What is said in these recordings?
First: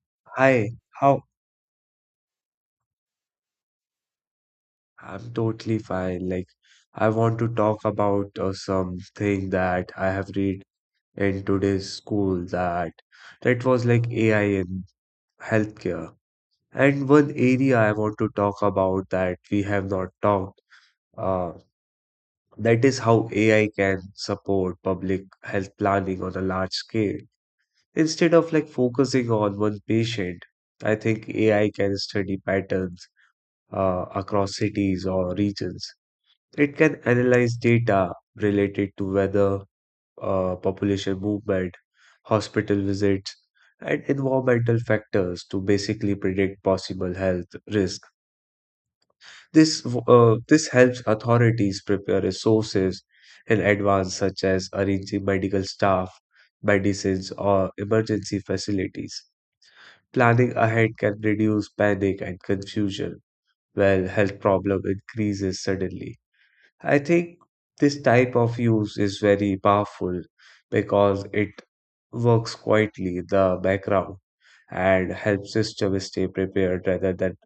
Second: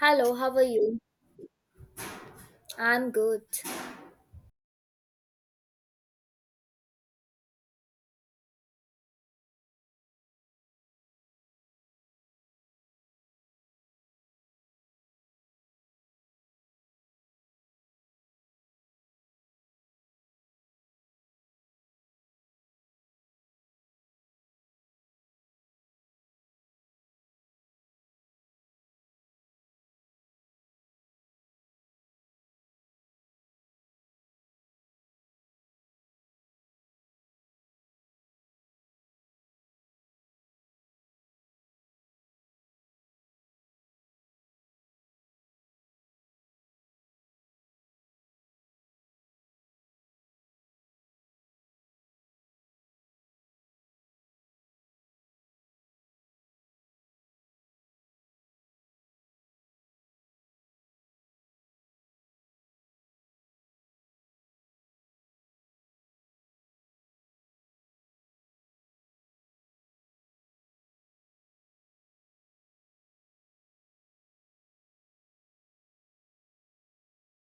Hello, how are Hi, you? how? I'm good. I'm totally fine. Like, I want to talk about something that I have read in today's school that was like AI in healthcare. And one area I want to talk about that we have not talked, uh, that is how AI can support public health planning on a large scale. Instead of like focusing on one patient, I think AI can study patterns across cities or regions. It can analyze data related to weather, population movement, hospital visits, and environmental factors to basically predict possible health risk. This helps authorities prepare resources in advance, such as arranging medical staff, medicines, or emergency facilities. Planning ahead can reduce panic and confusion, while health problem increases suddenly. I think this type of use is very powerful because it works quietly in the background and helps system stay prepared rather than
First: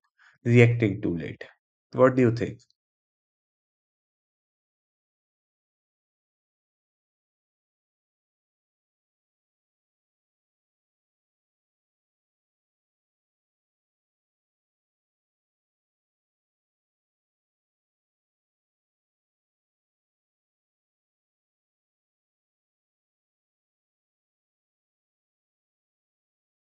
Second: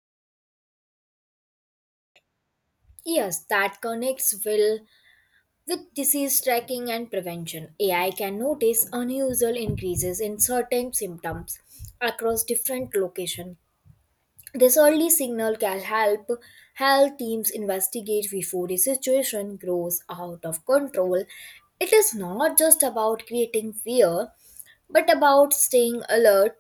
reacting too late. What do you think? Yes, that connects well with disease tracking and prevention. AI can notice unusual increases in certain symptoms across different locations. This early signal can help health teams investigate before the situation grows out of control. It is not just about creating fear, but about staying alert.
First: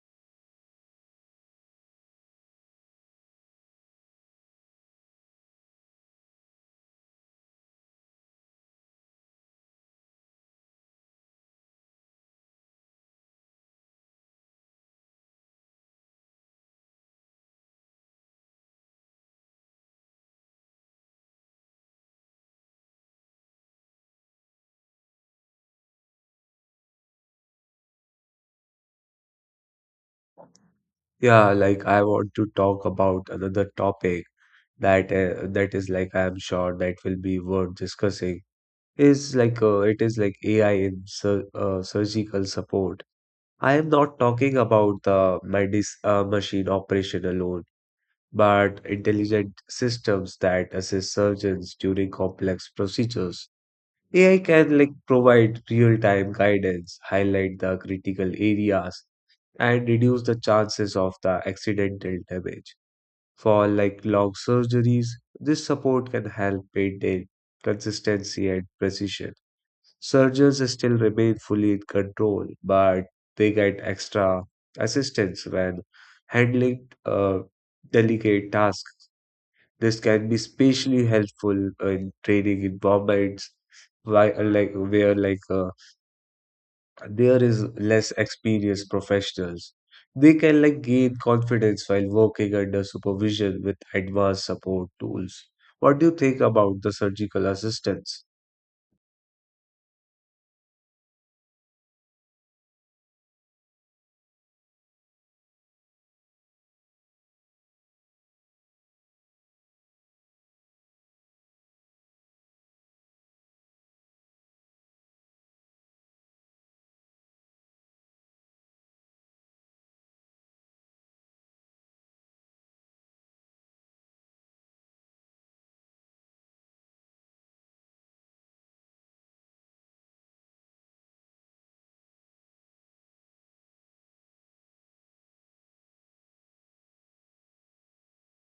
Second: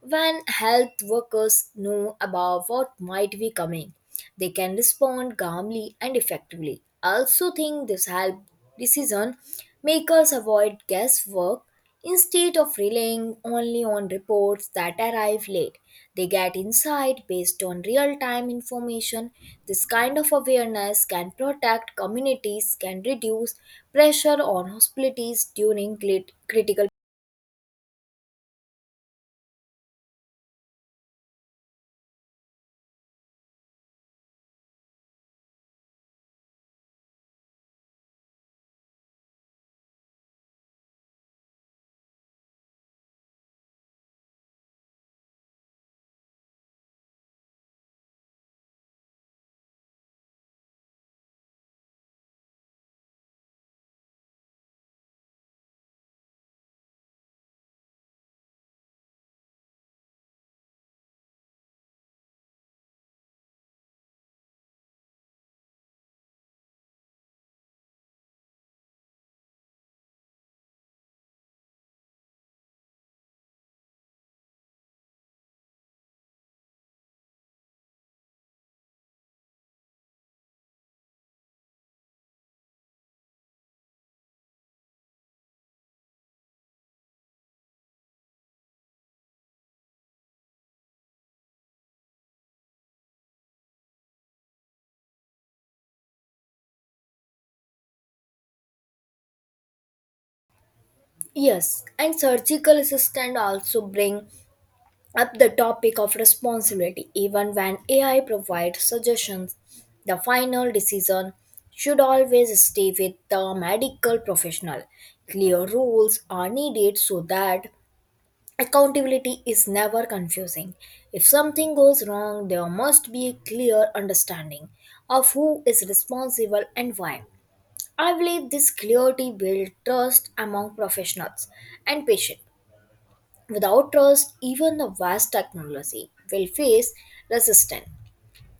When health workers know about what might be coming, they can respond calmly and effectively. I also think this help decision makers avoid guesswork instead of relying only on reports that arrive late. They get insight based on real time information. This kind of awareness can protect communities, can reduce pressure on hospitalities during critical. Yeah, like I want to talk about another topic that is like I am sure that will be worth discussing. Is like it is like AI in surgical support. I am not talking about the medis machine operation alone, but intelligent systems that assist surgeons during complex procedures. AI can like provide real-time guidance, highlight the critical areas, and reduce the chances of the accidental damage. For like long surgeries, this support can help maintain consistency and precision. Surgeons still remain fully in control, but they get extra assistance when handling delicate tasks. This can be especially helpful in training environments why, like where like there is less experienced professionals. They can like gain confidence while working under supervision with advanced support tools. What do you think about the surgical assistance? Yes, and surgical assistant also bring up the topic of responsibility. Even when AI provides suggestions, the final decision should always stay with the medical professional. Clear rules are needed so that accountability is never confusing. If something goes wrong, there must be a clear understanding of who is responsible and why. I believe this clarity builds trust among professionals and patients. Without trust, even the vast technology will face resistance.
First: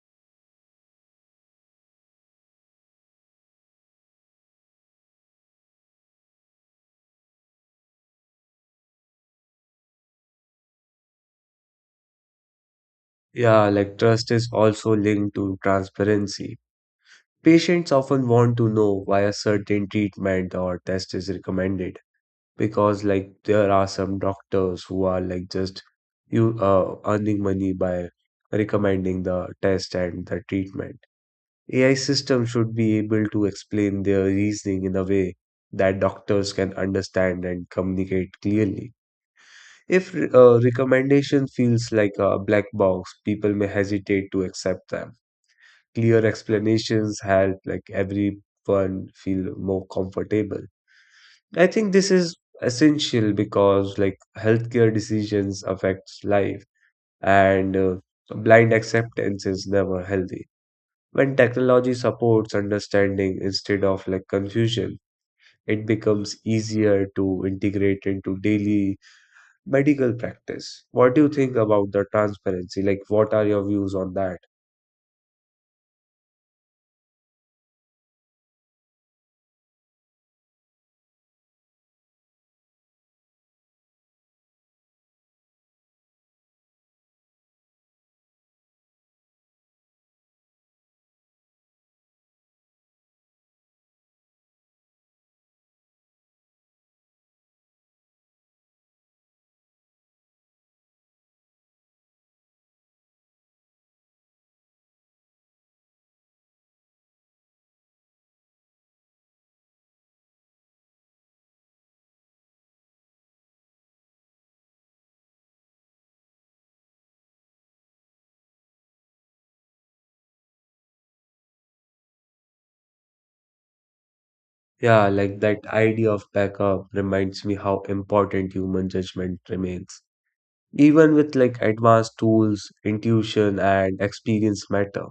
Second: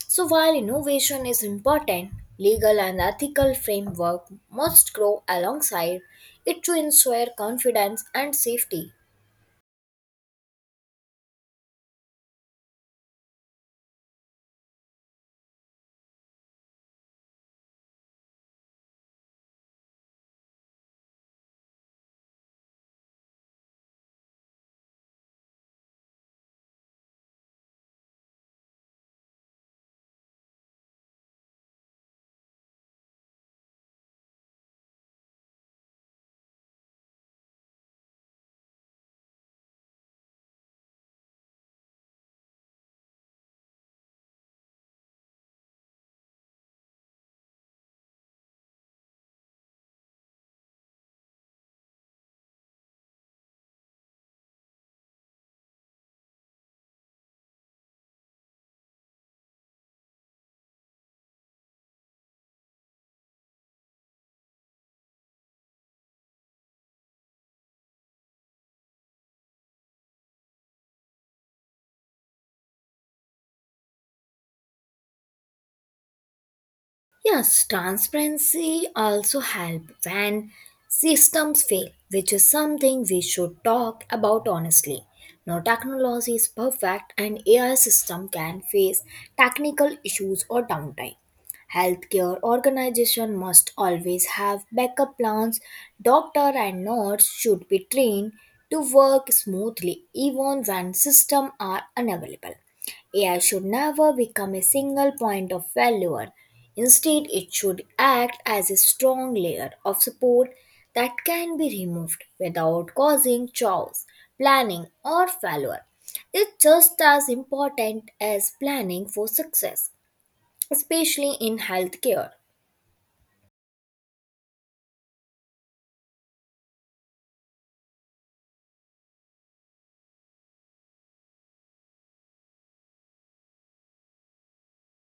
So while innovation is important, legal and ethical framework must grow alongside it to ensure confidence and safety. Yeah, like trust is also linked to transparency. Patients often want to know why a certain treatment or test is recommended, because like there are some doctors who are like just you earning money by recommending the test and the treatment. AI system should be able to explain their reasoning in a way that doctors can understand and communicate clearly. If a recommendation feels like a black box, people may hesitate to accept them. Clear explanations help like everyone feel more comfortable. I think this is essential because like healthcare decisions affects life and blind acceptance is never healthy. When technology supports understanding instead of like confusion, it becomes easier to integrate into daily medical practice. What do you think about the transparency? Like what are your views on that? Yes, transparency also help when systems fail, which is something we should talk about honestly. Now, technology is perfect, and AI system can face technical issues or downtime. Healthcare organization must always have backup plans. Doctor and nurse should be trained to work smoothly even when systems are unavailable. AI should never become a single point of failure. Instead, it should act as a strong layer of support that can be removed without causing chaos, planning, or failure. It's just as important as planning for success, especially in healthcare. Yeah, like that idea of backup reminds me how important human judgment remains. Even with like advanced tools, intuition and experience matter.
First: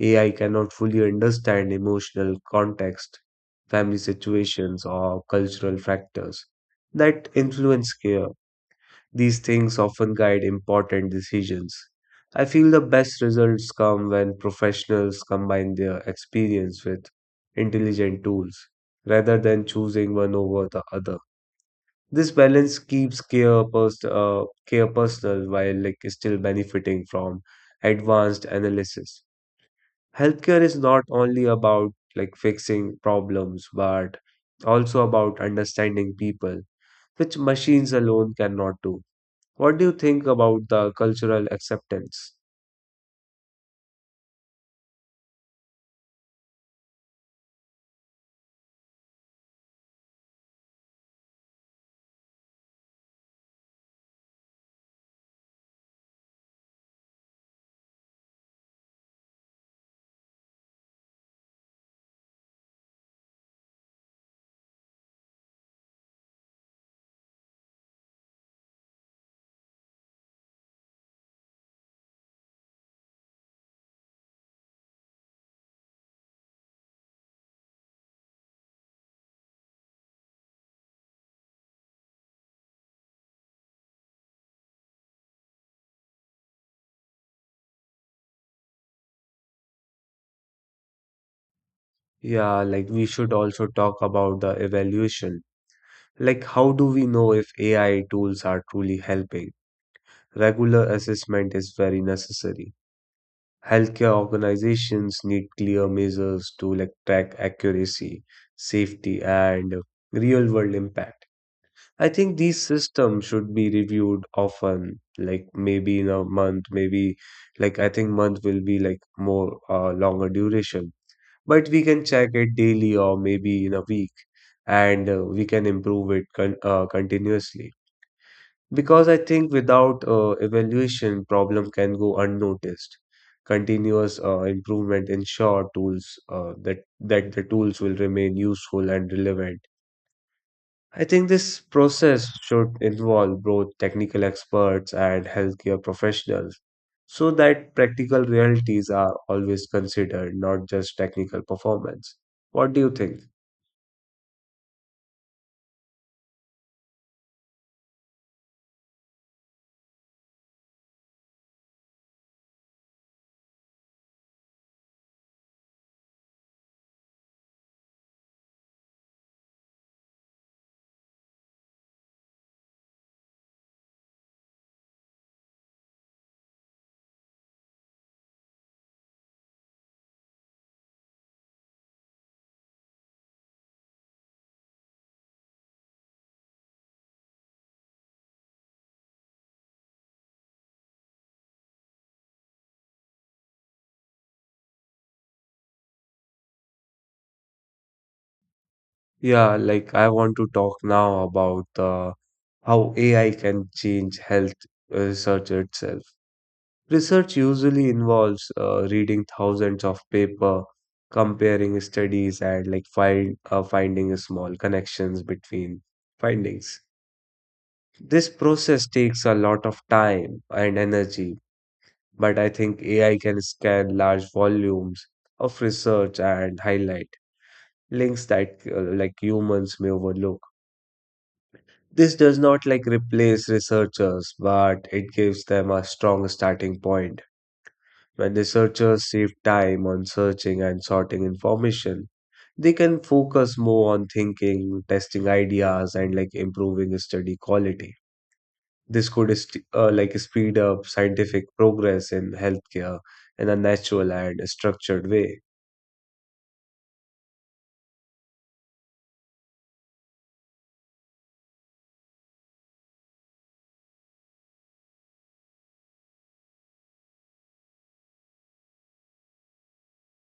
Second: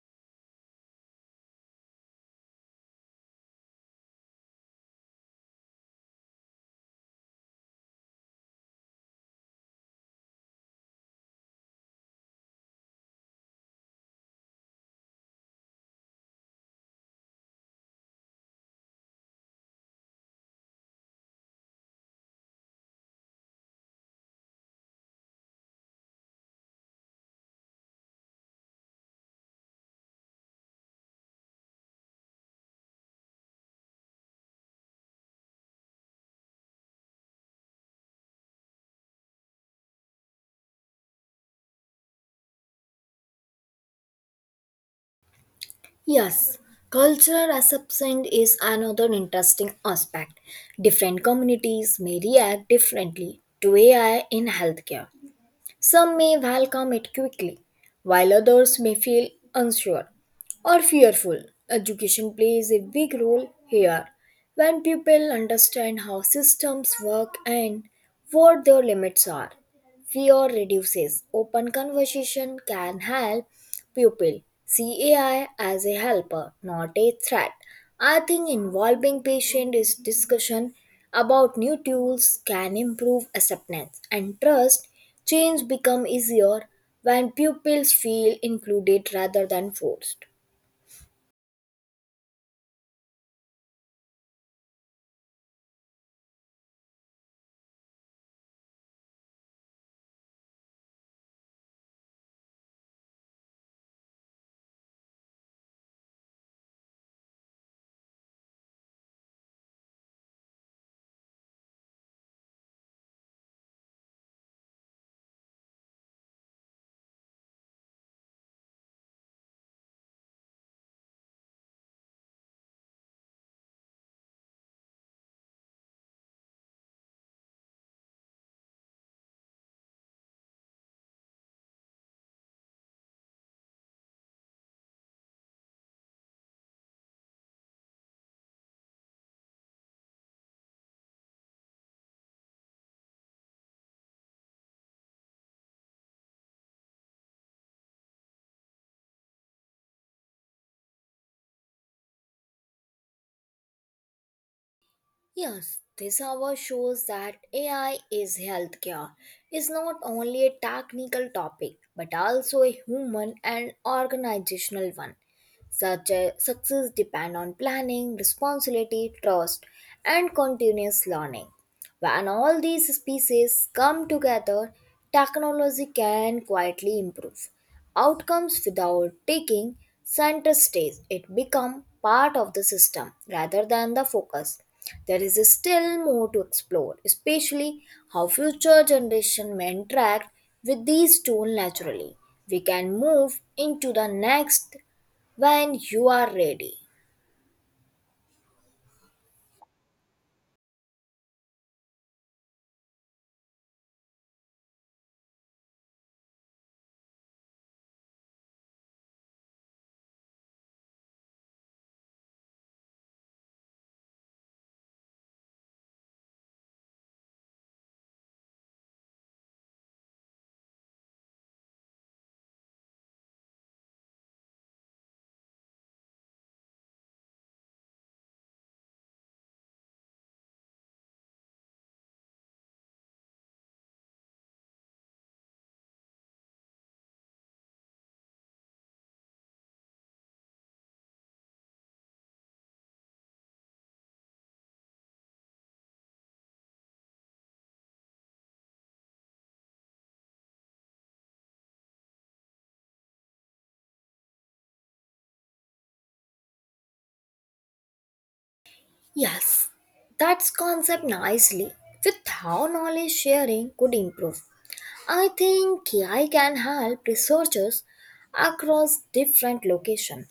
AI cannot fully understand emotional context, family situations, or cultural factors that influence care. These things often guide important decisions. I feel the best results come when professionals combine their experience with intelligent tools rather than choosing one over the other. This balance keeps care personal while like still benefiting from advanced analysis. Healthcare is not only about like fixing problems, but also about understanding people, which machines alone cannot do. What do you think about the cultural acceptance? Yes, cultural acceptance is another interesting aspect. Different communities may react differently to AI in healthcare. Some may welcome it quickly, while others may feel unsure or fearful. Education plays a big role here. When people understand how systems work and what their limits are, fear reduces. Open conversation can help pupil see AI as a helper, not a threat. I think involving patient is discussion about new tools can improve acceptance and trust. Change become easier when pupils feel included rather than forced. Yeah, like we should also talk about the evaluation. Like, how do we know if AI tools are truly helping? Regular assessment is very necessary. Healthcare organizations need clear measures to like track accuracy, safety, and real world impact. I think these systems should be reviewed often, like maybe in a month, maybe like I think month will be like more longer duration, but we can check it daily or maybe in a week, and we can improve it continuously. Because I think without evaluation, problem can go unnoticed. Continuous improvement ensure tools that the tools will remain useful and relevant. I think this process should involve both technical experts and healthcare professionals so that practical realities are always considered, not just technical performance. What do you think? Yes, this hour shows that AI is healthcare is not only a technical topic but also a human and organizational one. Such a success depend on planning, responsibility, trust, and continuous learning. When all these species come together, technology can quietly improve outcomes without taking center stage. It becomes part of the system rather than the focus. There is still more to explore, especially how future generations may interact with these tools naturally. We can move into the next when you are ready. Yeah, like I want to talk now about the how AI can change health research itself. Research usually involves reading thousands of paper, comparing studies, and like finding small connections between findings. This process takes a lot of time and energy, but I think AI can scan large volumes of research and highlight links that like humans may overlook. This does not like replace researchers, but it gives them a strong starting point. When researchers save time on searching and sorting information, they can focus more on thinking, testing ideas, and like improving study quality. Like speed up scientific progress in healthcare in a natural and structured way. Yes, that's concept nicely with how knowledge sharing could improve. I think AI can help researchers across different locations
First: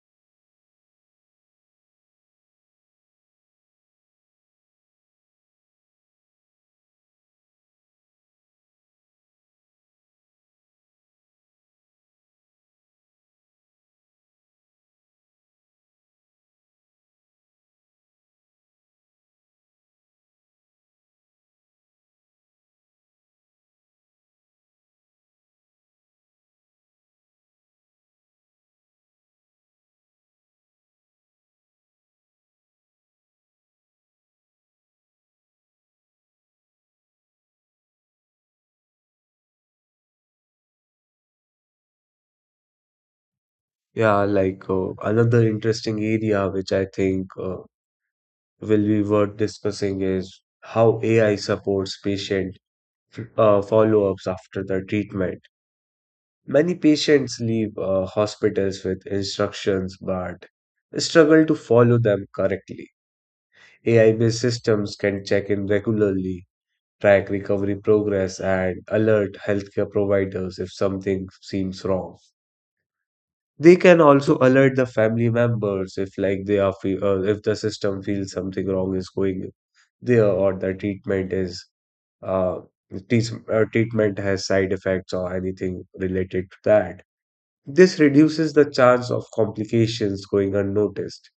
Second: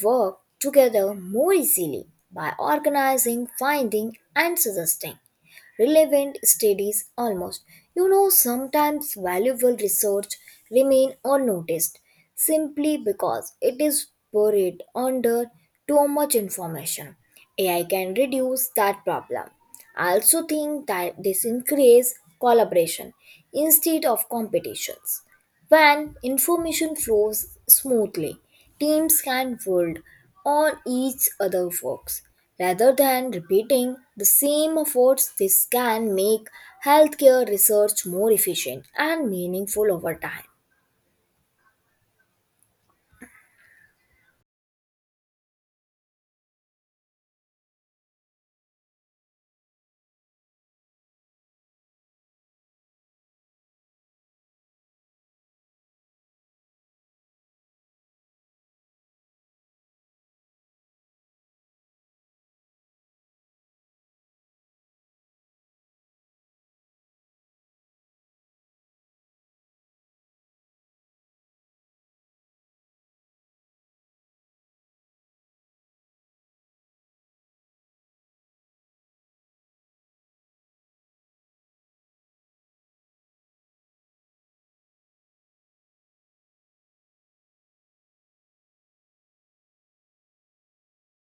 work together more easily by organizing, finding, and suggesting relevant studies almost. Sometimes valuable research remain unnoticed simply because it is buried under too much information. AI can reduce that problem. I also think that this increase collaboration instead of competitions. When information flows smoothly, teams can build on each other's works. Rather than repeating the same efforts, this can make healthcare research more efficient and meaningful over time. Yeah, like another interesting area which I think will be worth discussing is how AI supports patient follow-ups after the treatment. Many patients leave hospitals with instructions but struggle to follow them correctly. AI-based systems can check in regularly, track recovery progress, and alert healthcare providers if something seems wrong. They can also alert the family members if, like, if the system feels something wrong is going there or the treatment is uh, treatment has side effects or anything related to that. This reduces the chance of complications going unnoticed.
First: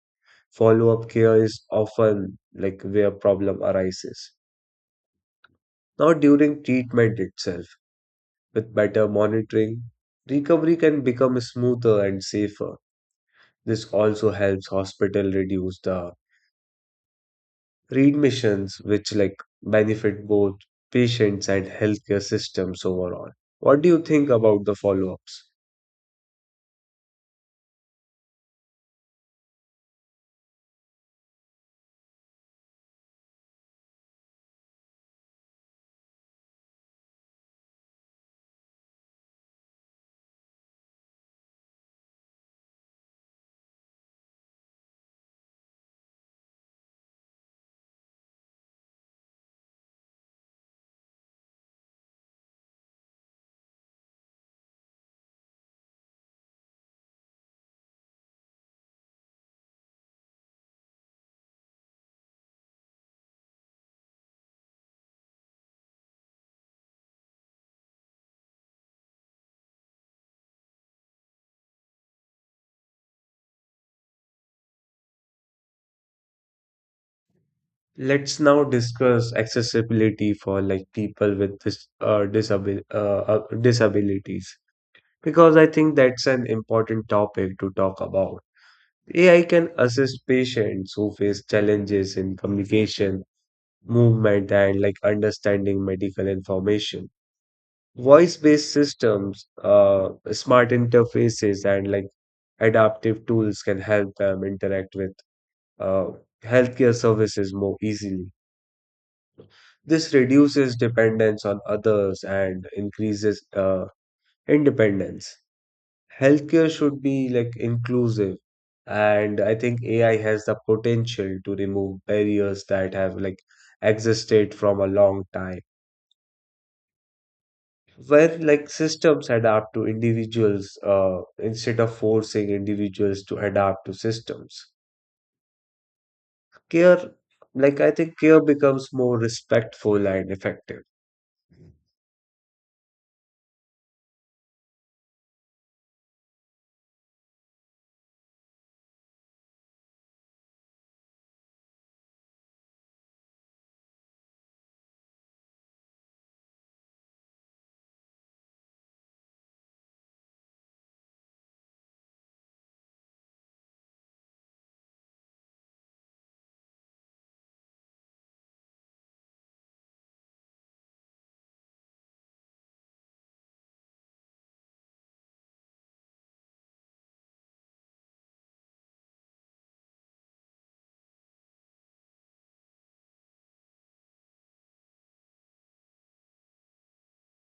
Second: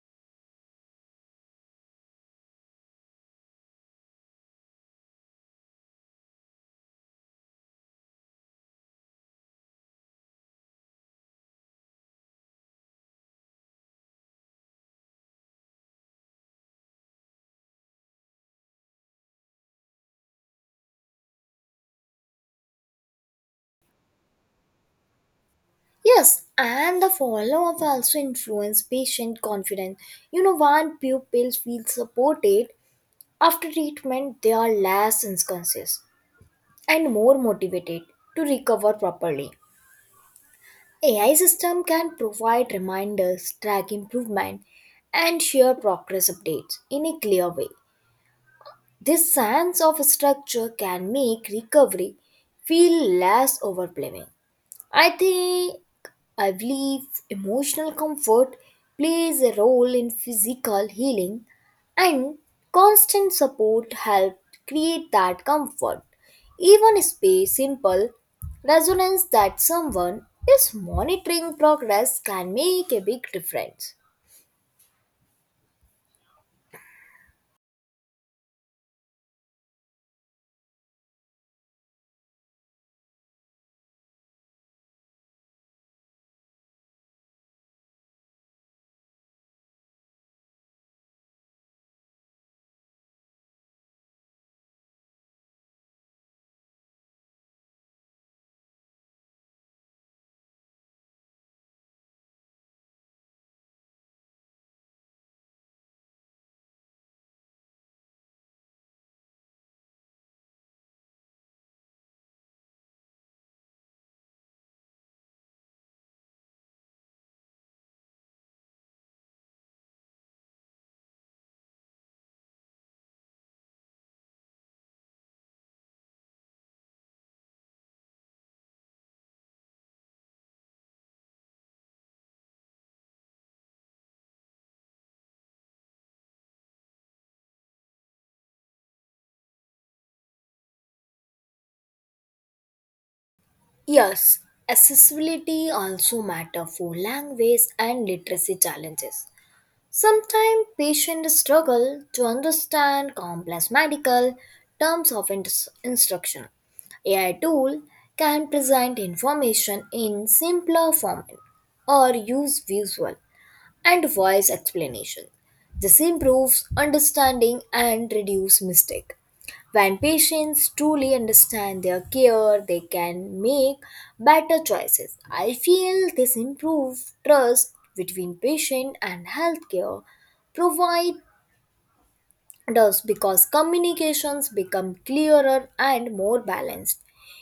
Follow-up care is often like where problem arises. Now, during treatment itself, with better monitoring, recovery can become smoother and safer. This also helps hospital reduce the readmissions, which like benefit both patients and healthcare systems overall. What do you think about the follow-ups? Yes, and the follow up also influence patient confidence. You know, when pupils feel supported after treatment, they are less anxious and more motivated to recover properly. AI system can provide reminders, track improvement, and share progress updates in a clear way. This sense of structure can make recovery feel less overwhelming. I think I believe emotional comfort plays a role in physical healing, and constant support helps create that comfort. Even space simple resonance that someone is monitoring progress can make a big difference. Let's now discuss accessibility for like people with disabilities because I think that's an important topic to talk about. AI can assist patients who face challenges in communication, movement, and like understanding medical information. Voice-based systems, smart interfaces, and like adaptive tools can help them interact with uh, healthcare services more easily. This reduces dependence on others and increases independence. Healthcare should be like inclusive, and I think AI has the potential to remove barriers that have like existed from a long time. Where like systems adapt to individuals instead of forcing individuals to adapt to systems. Care, like I think care becomes more respectful and effective. Yes, accessibility also matter for language and literacy challenges. Sometimes patients struggle to understand complex medical terms of instruction. AI tool can present information in simpler format or use visual and wise explanation. This improves understanding and reduce mistake. When patients truly understand their care, they can make better choices. I feel this improves trust between patient and healthcare providers because communications become clearer and more balanced.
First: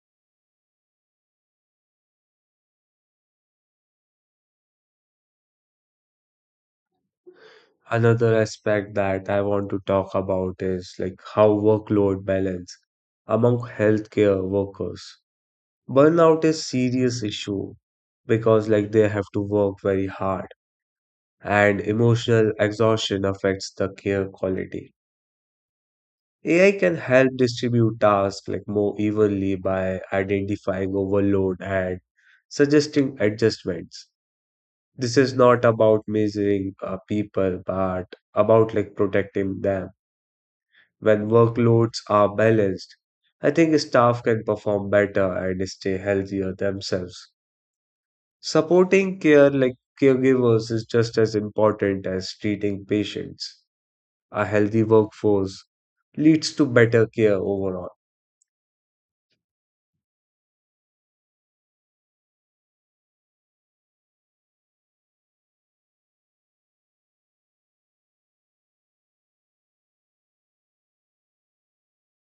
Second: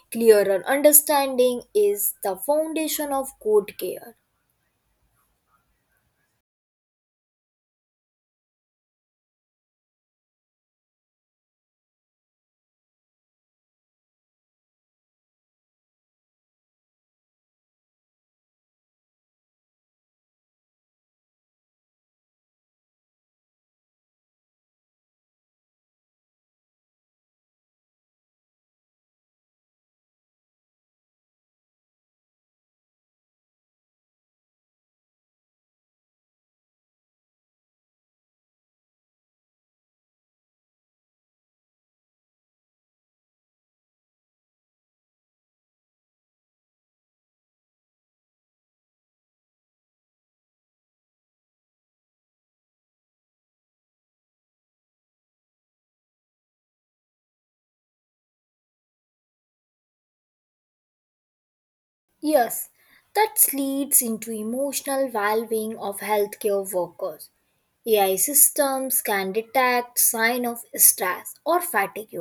Clearer understanding is the foundation of good care. Another aspect that I want to talk about is like how workload balance among healthcare workers. Burnout is serious issue because like they have to work very hard, and emotional exhaustion affects the care quality. AI can help distribute tasks like more evenly by identifying overload and suggesting adjustments. This is not about measuring people, but about like protecting them. When workloads are balanced, I think staff can perform better and stay healthier themselves. Supporting care like caregivers is just as important as treating patients. A healthy workforce leads to better care overall. Yes, that leads into emotional valuing of healthcare workers. AI systems can detect sign of stress or fatigue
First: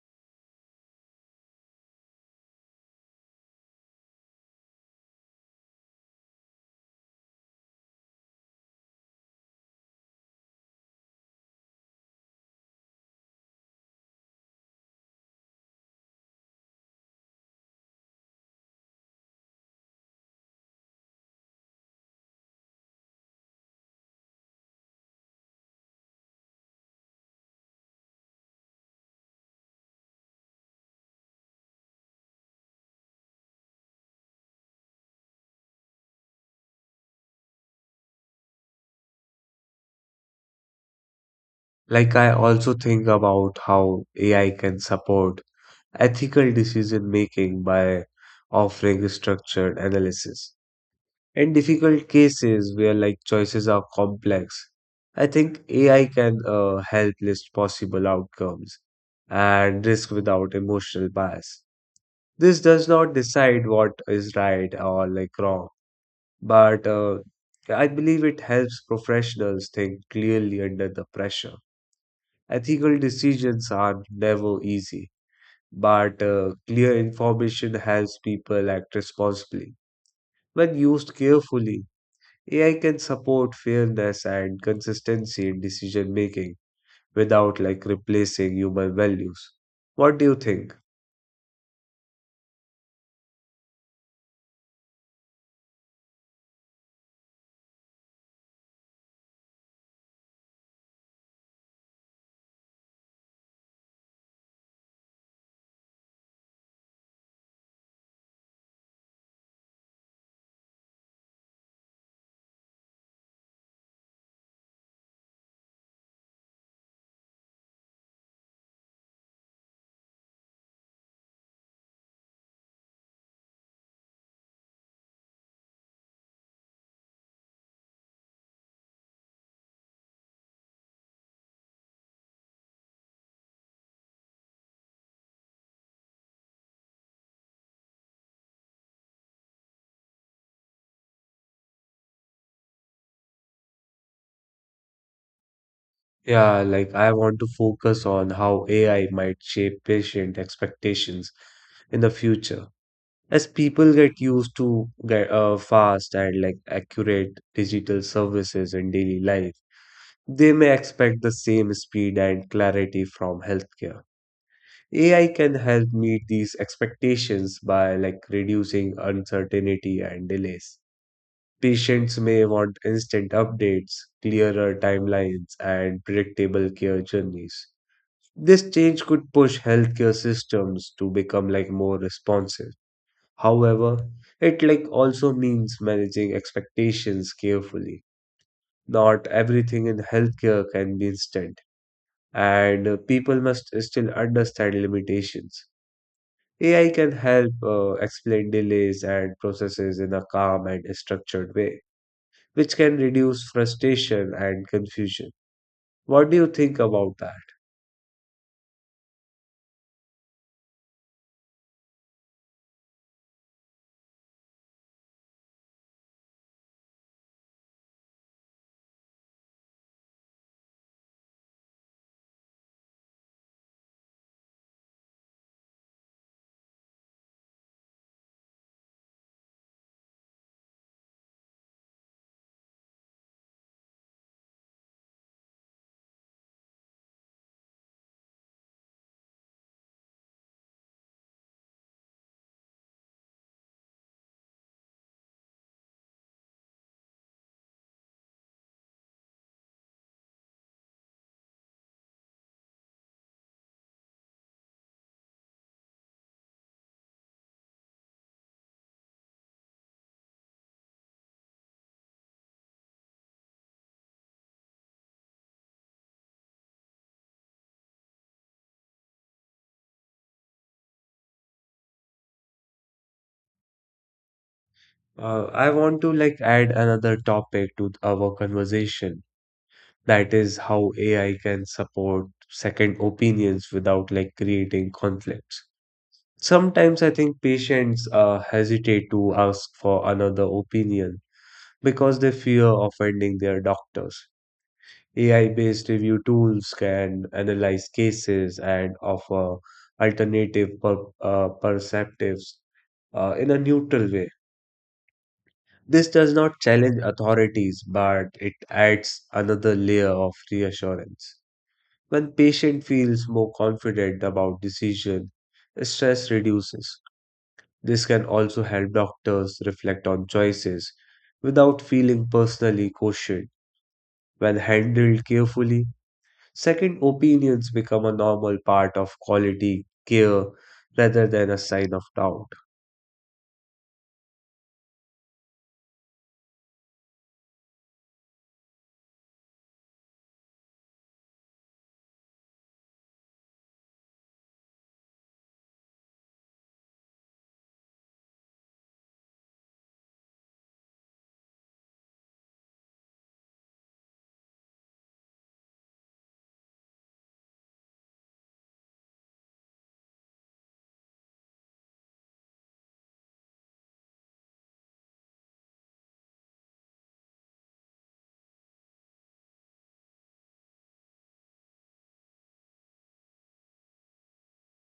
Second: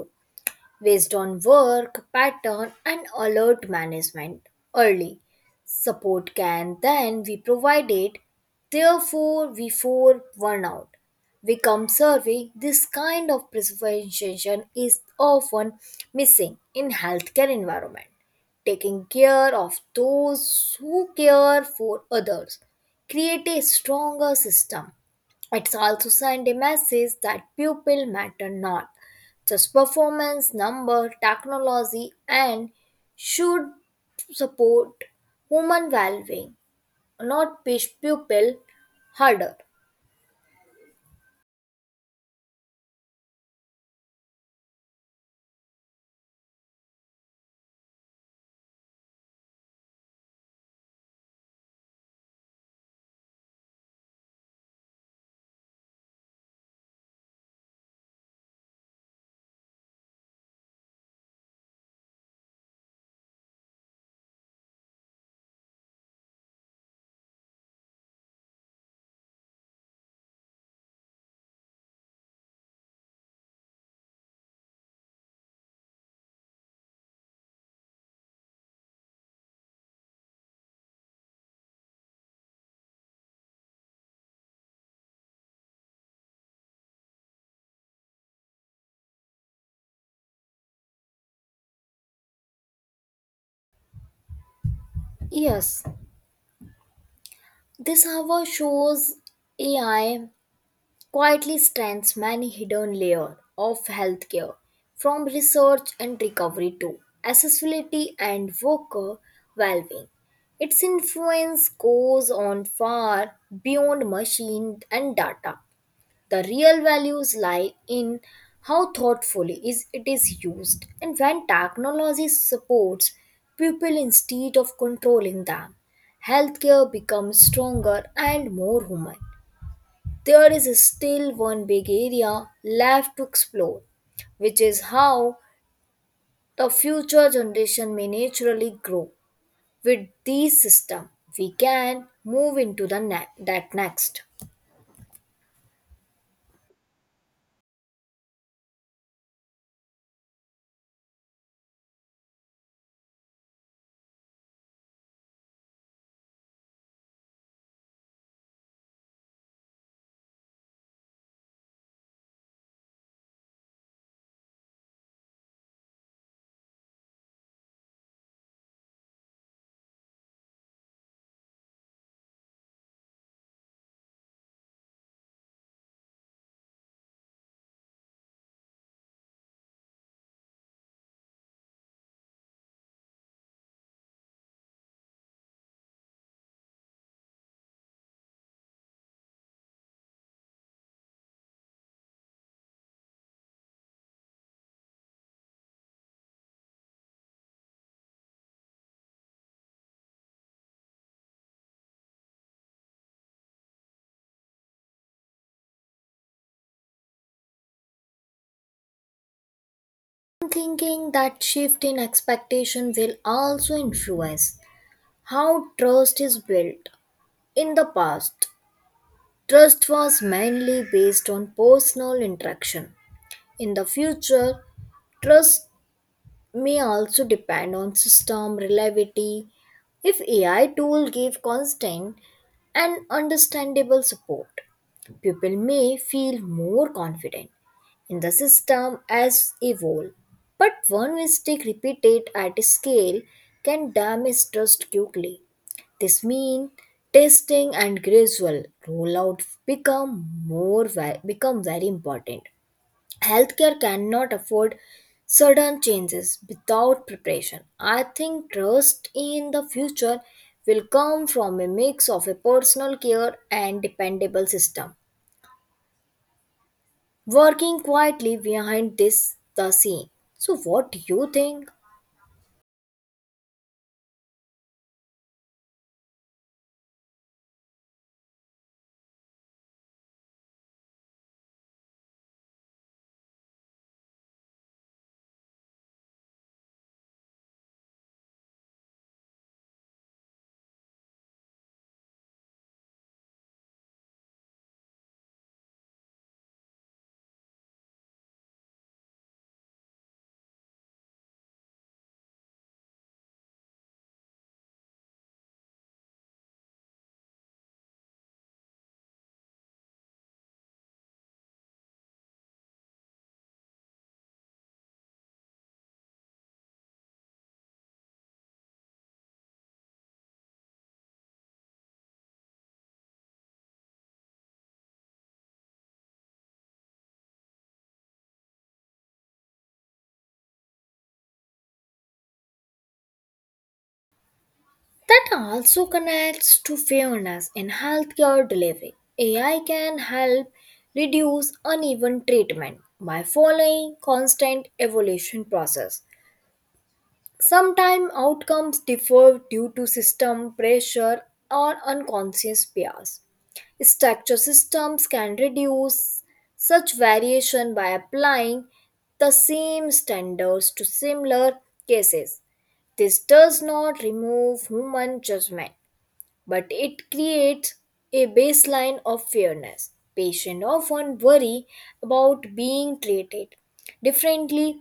based on work, pattern, and alert management early. Support can then be provided, therefore, before burnout. We come survey, this kind of prevention is often missing in healthcare environment taking care of those who care for others. Create a stronger system. It's also send a message that people matter not just performance, number, technology, and should support human well-being, not push people harder. Like, I also think about how AI can support ethical decision making by offering structured analysis. In difficult cases where like choices are complex, I think AI can help list possible outcomes and risk without emotional bias. This does not decide what is right or like wrong, but I believe it helps professionals think clearly under the pressure. Ethical decisions are never easy, but clear information helps people act responsibly. When used carefully, AI can support fairness and consistency in decision making without like replacing human values. What do you think? Yes, this however shows AI quietly strengthens many hidden layers of healthcare, from research and recovery to accessibility and worker well-being. Its influence goes on far beyond machine and data. The real values lie in how thoughtfully is it is used and when technology supports people instead of controlling them. Healthcare becomes stronger and more human. There is still one big area left to explore, which is how the future generation may naturally grow. With these system, we can move into the that next. Yeah, like I want to focus on how AI might shape patient expectations in the future. As people get used to get fast and like accurate digital services in daily life, they may expect the same speed and clarity from healthcare. AI can help meet these expectations by like reducing uncertainty and delays. Patients may want instant updates, clearer timelines and predictable care journeys. This change could push healthcare systems to become like more responsive. However, it like also means managing expectations carefully. Not everything in healthcare can be instant, and people must still understand limitations. AI can help explain delays and processes in a calm and structured way, which can reduce frustration and confusion. What do you think about that? I'm thinking that shift in expectation will also influence how trust is built. In the past, trust was mainly based on personal interaction. In the future, trust may also depend on system reliability. If AI tool give constant and understandable support, people may feel more confident in the system as a whole. But one mistake repeated at scale can damage trust quickly. This means testing and gradual rollout become become very important. Healthcare cannot afford sudden changes without preparation. I think trust in the future will come from a mix of a personal care and dependable system working quietly behind this the scene. So what do you think? I want to like add another topic to our conversation. That is how AI can support second opinions without like creating conflicts. Sometimes I think patients hesitate to ask for another opinion because they fear offending their doctors. AI-based review tools can analyze cases and offer alternative perceptives in a neutral way. This does not challenge authorities, but it adds another layer of reassurance. When patient feels more confident about decision, stress reduces. This can also help doctors reflect on choices without feeling personally questioned. When handled carefully, second opinions become a normal part of quality care rather than a sign of doubt. That also connects to fairness in healthcare delivery. AI can help reduce uneven treatment by following constant evolution process. Sometimes outcomes differ due to system pressure or unconscious bias. Structure systems can reduce such variation by applying the same standards to similar cases. This does not remove human judgment, but it creates a baseline of fairness. Patients often worry about being treated differently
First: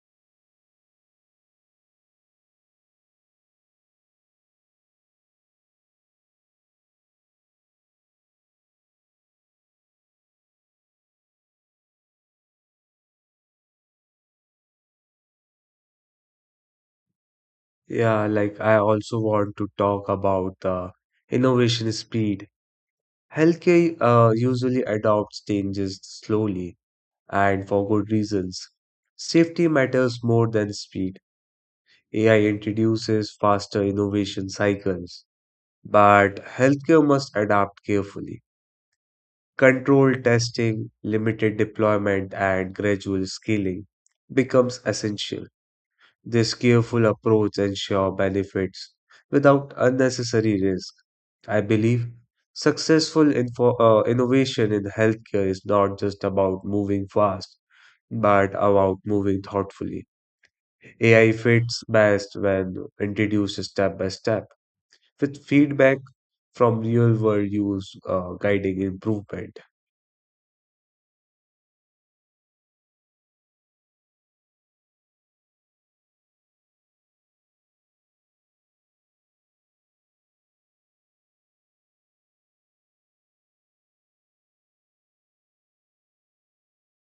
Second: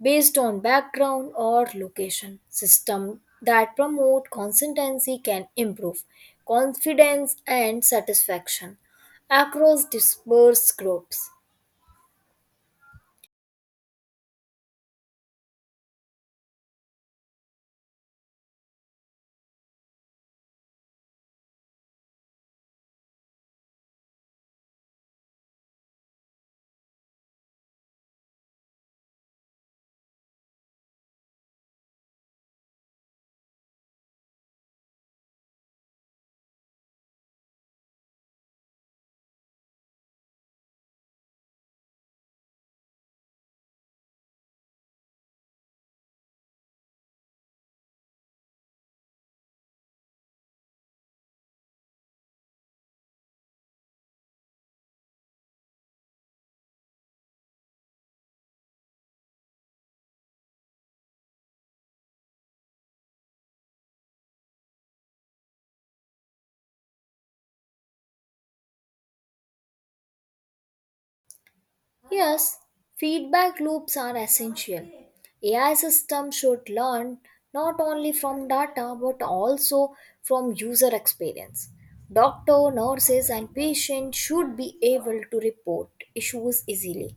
based on background or location. System that promote consistency can improve confidence and satisfaction across dispersed groups. Yeah, like I also want to talk about the innovation speed. Healthcare usually adopts changes slowly and for good reasons. Safety matters more than speed. AI introduces faster innovation cycles, but healthcare must adapt carefully. Controlled testing, limited deployment, and gradual scaling becomes essential. This careful approach ensures benefits without unnecessary risk. I believe successful innovation in healthcare is not just about moving fast, but about moving thoughtfully. AI fits best when introduced step by step, with feedback from real world use guiding improvement. Yes, feedback loops are essential. AI systems should learn not only from data but also from user experience. Doctor, nurses, and patients should be able to report issues easily.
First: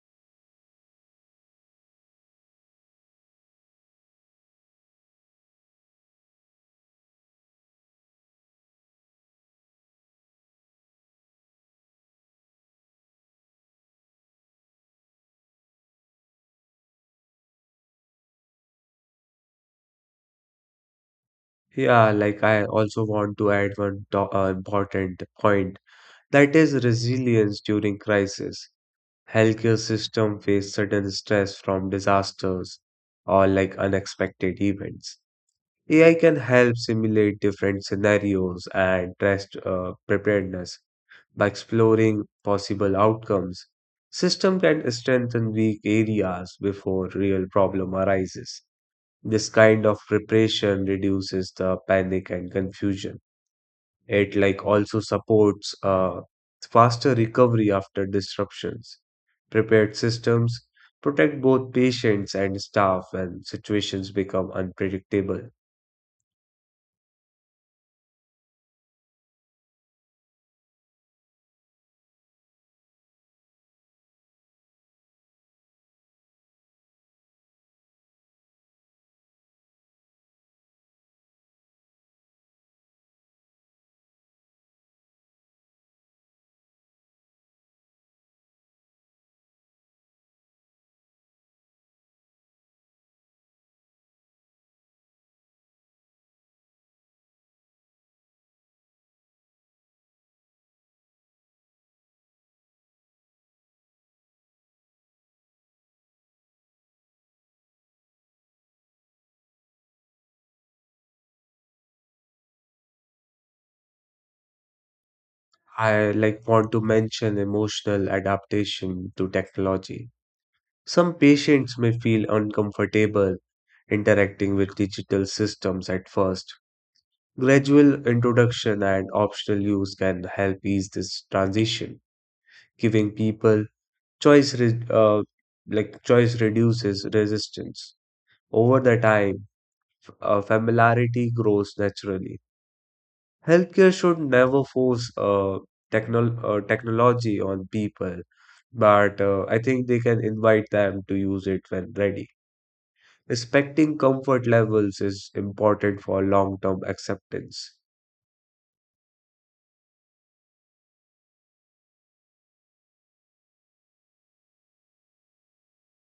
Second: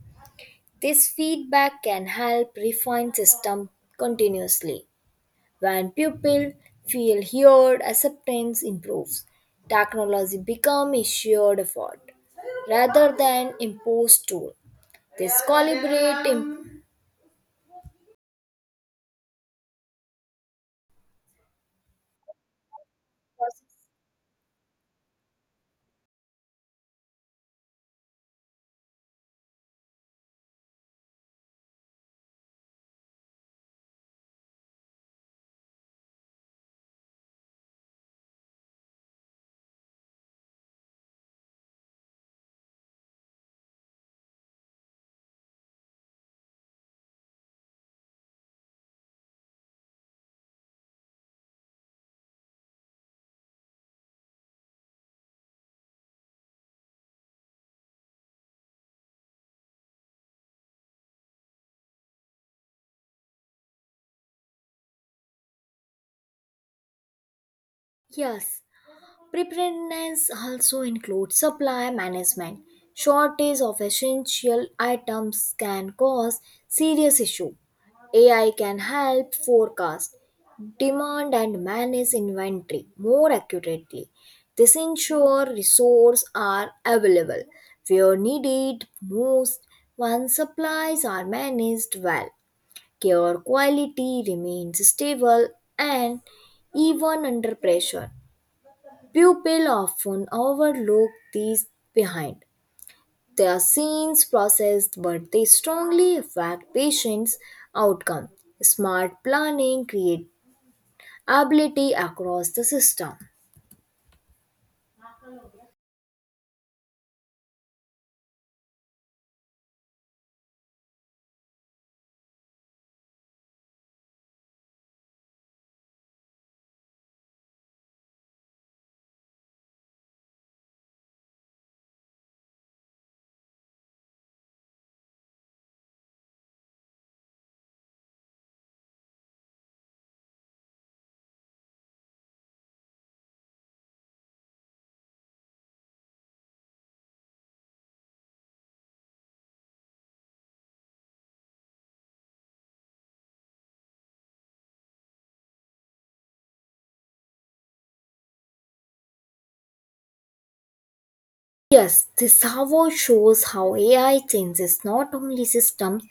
This feedback can help refine system continuously. When people feel heard, acceptance improves. Technology becomes a shared effort rather than imposed tool. This calibrate Yeah, like I also want to add one important point, that is resilience during crisis. Healthcare system face sudden stress from disasters or like unexpected events. AI can help simulate different scenarios and test preparedness by exploring possible outcomes. System can strengthen weak areas before real problem arises. This kind of preparation reduces the panic and confusion. It like also supports faster recovery after disruptions. Prepared systems protect both patients and staff when situations become unpredictable. yes. Preparedness also includes supply management. Shortage of essential items can cause serious issue. AI can help forecast demand and manage inventory more accurately. This ensure resources are available where needed most. Once supplies are managed well, care quality remains stable and even under pressure. Pupils often overlook these behind the scenes process, but they strongly affect patients' outcome. Smart planning creates ability across the system. I like want to mention emotional adaptation to technology. Some patients may feel uncomfortable interacting with digital systems at first. Gradual introduction and optional use can help ease this transition, giving people choice. Like choice reduces resistance. Over the time, familiarity grows naturally. Healthcare should never force technology on people, but I think they can invite them to use it when ready. Respecting comfort levels is important for long-term acceptance. Yes, this however shows how AI changes not only systems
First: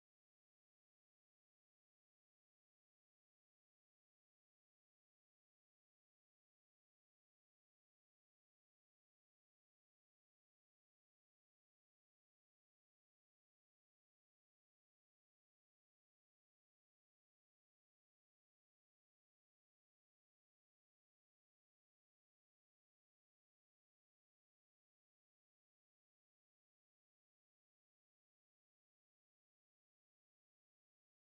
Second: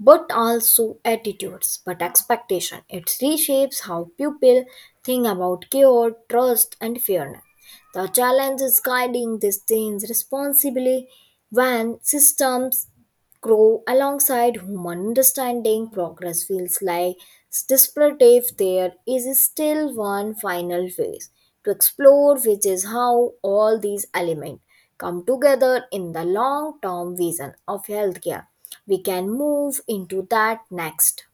but also attitudes, but expectation. It reshapes how people think about care, trust, and fairness. The challenge is guiding this change responsibly when systems grow alongside human understanding. Progress feels like disparate if there is still one final phase to explore, which is how all these elements come together in the long term vision of healthcare. We can move into that next.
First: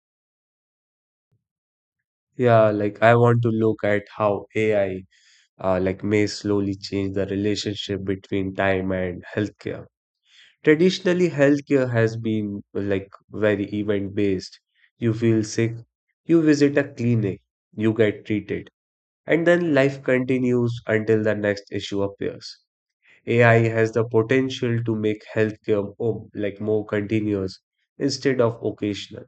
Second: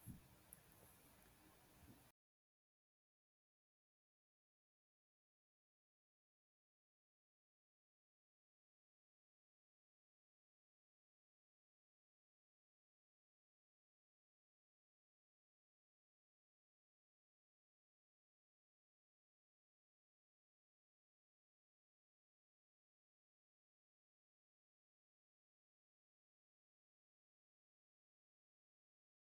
Yeah, like I want to look at how AI like may slowly change the relationship between time and healthcare. Traditionally, healthcare has been like very event based. You feel sick, you visit a clinic, you get treated, and then life continues until the next issue appears. AI has the potential to make healthcare like more continuous instead of occasional.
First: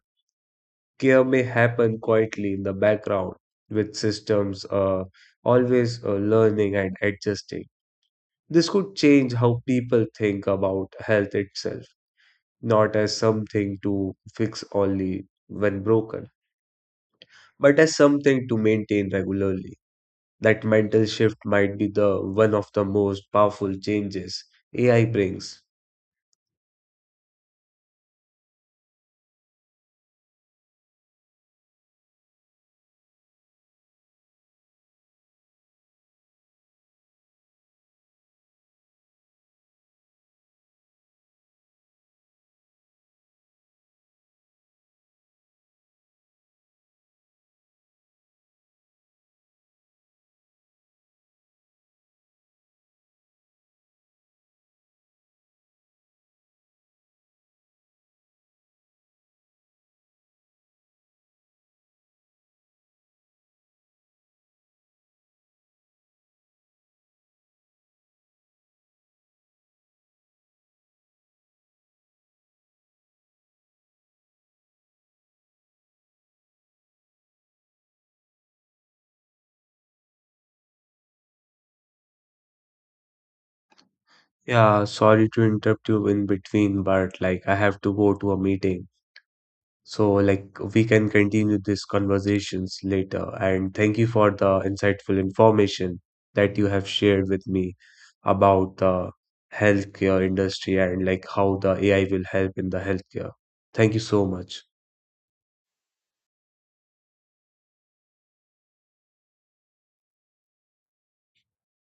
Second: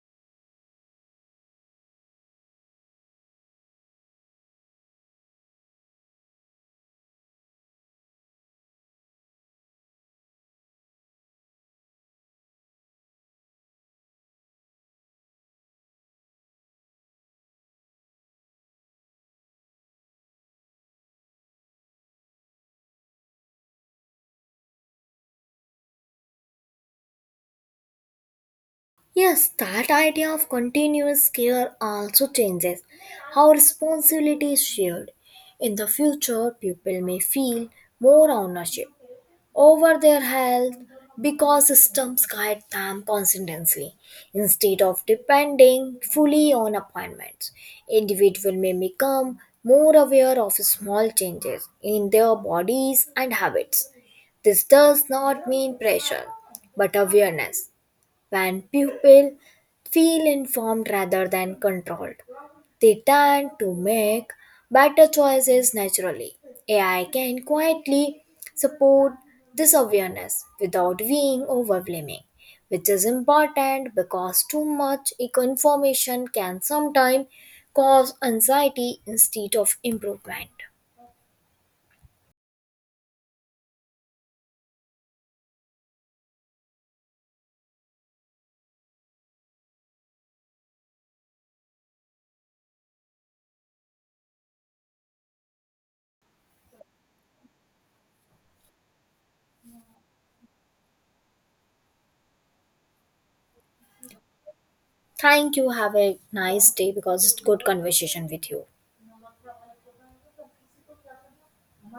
Care may happen quietly in the background with systems always learning and adjusting. This could change how people think about health itself, not as something to fix only when broken, but as something to maintain regularly. That mental shift might be the one of the most powerful changes AI brings. Yes, that idea of continuous care also changes how responsibility is shared. In the future, people may feel more ownership over their health because systems guide them consistently instead of depending fully on appointments. Individual may become more aware of small changes in their bodies and habits. This does not mean pressure but awareness. When pupils feel informed rather than controlled, they tend to make better choices naturally. AI can quietly support this awareness without being overwhelming, which is important because too much information can sometimes cause anxiety instead of improvement. Yeah, sorry to interrupt you in between, but like I have to go to a meeting. So, like, we can continue these conversations later. And thank you for the insightful information that you have shared with me about the healthcare industry and like how the AI will help in the healthcare. Thank you so much. Thank you. Have a nice day because it's good conversation with you.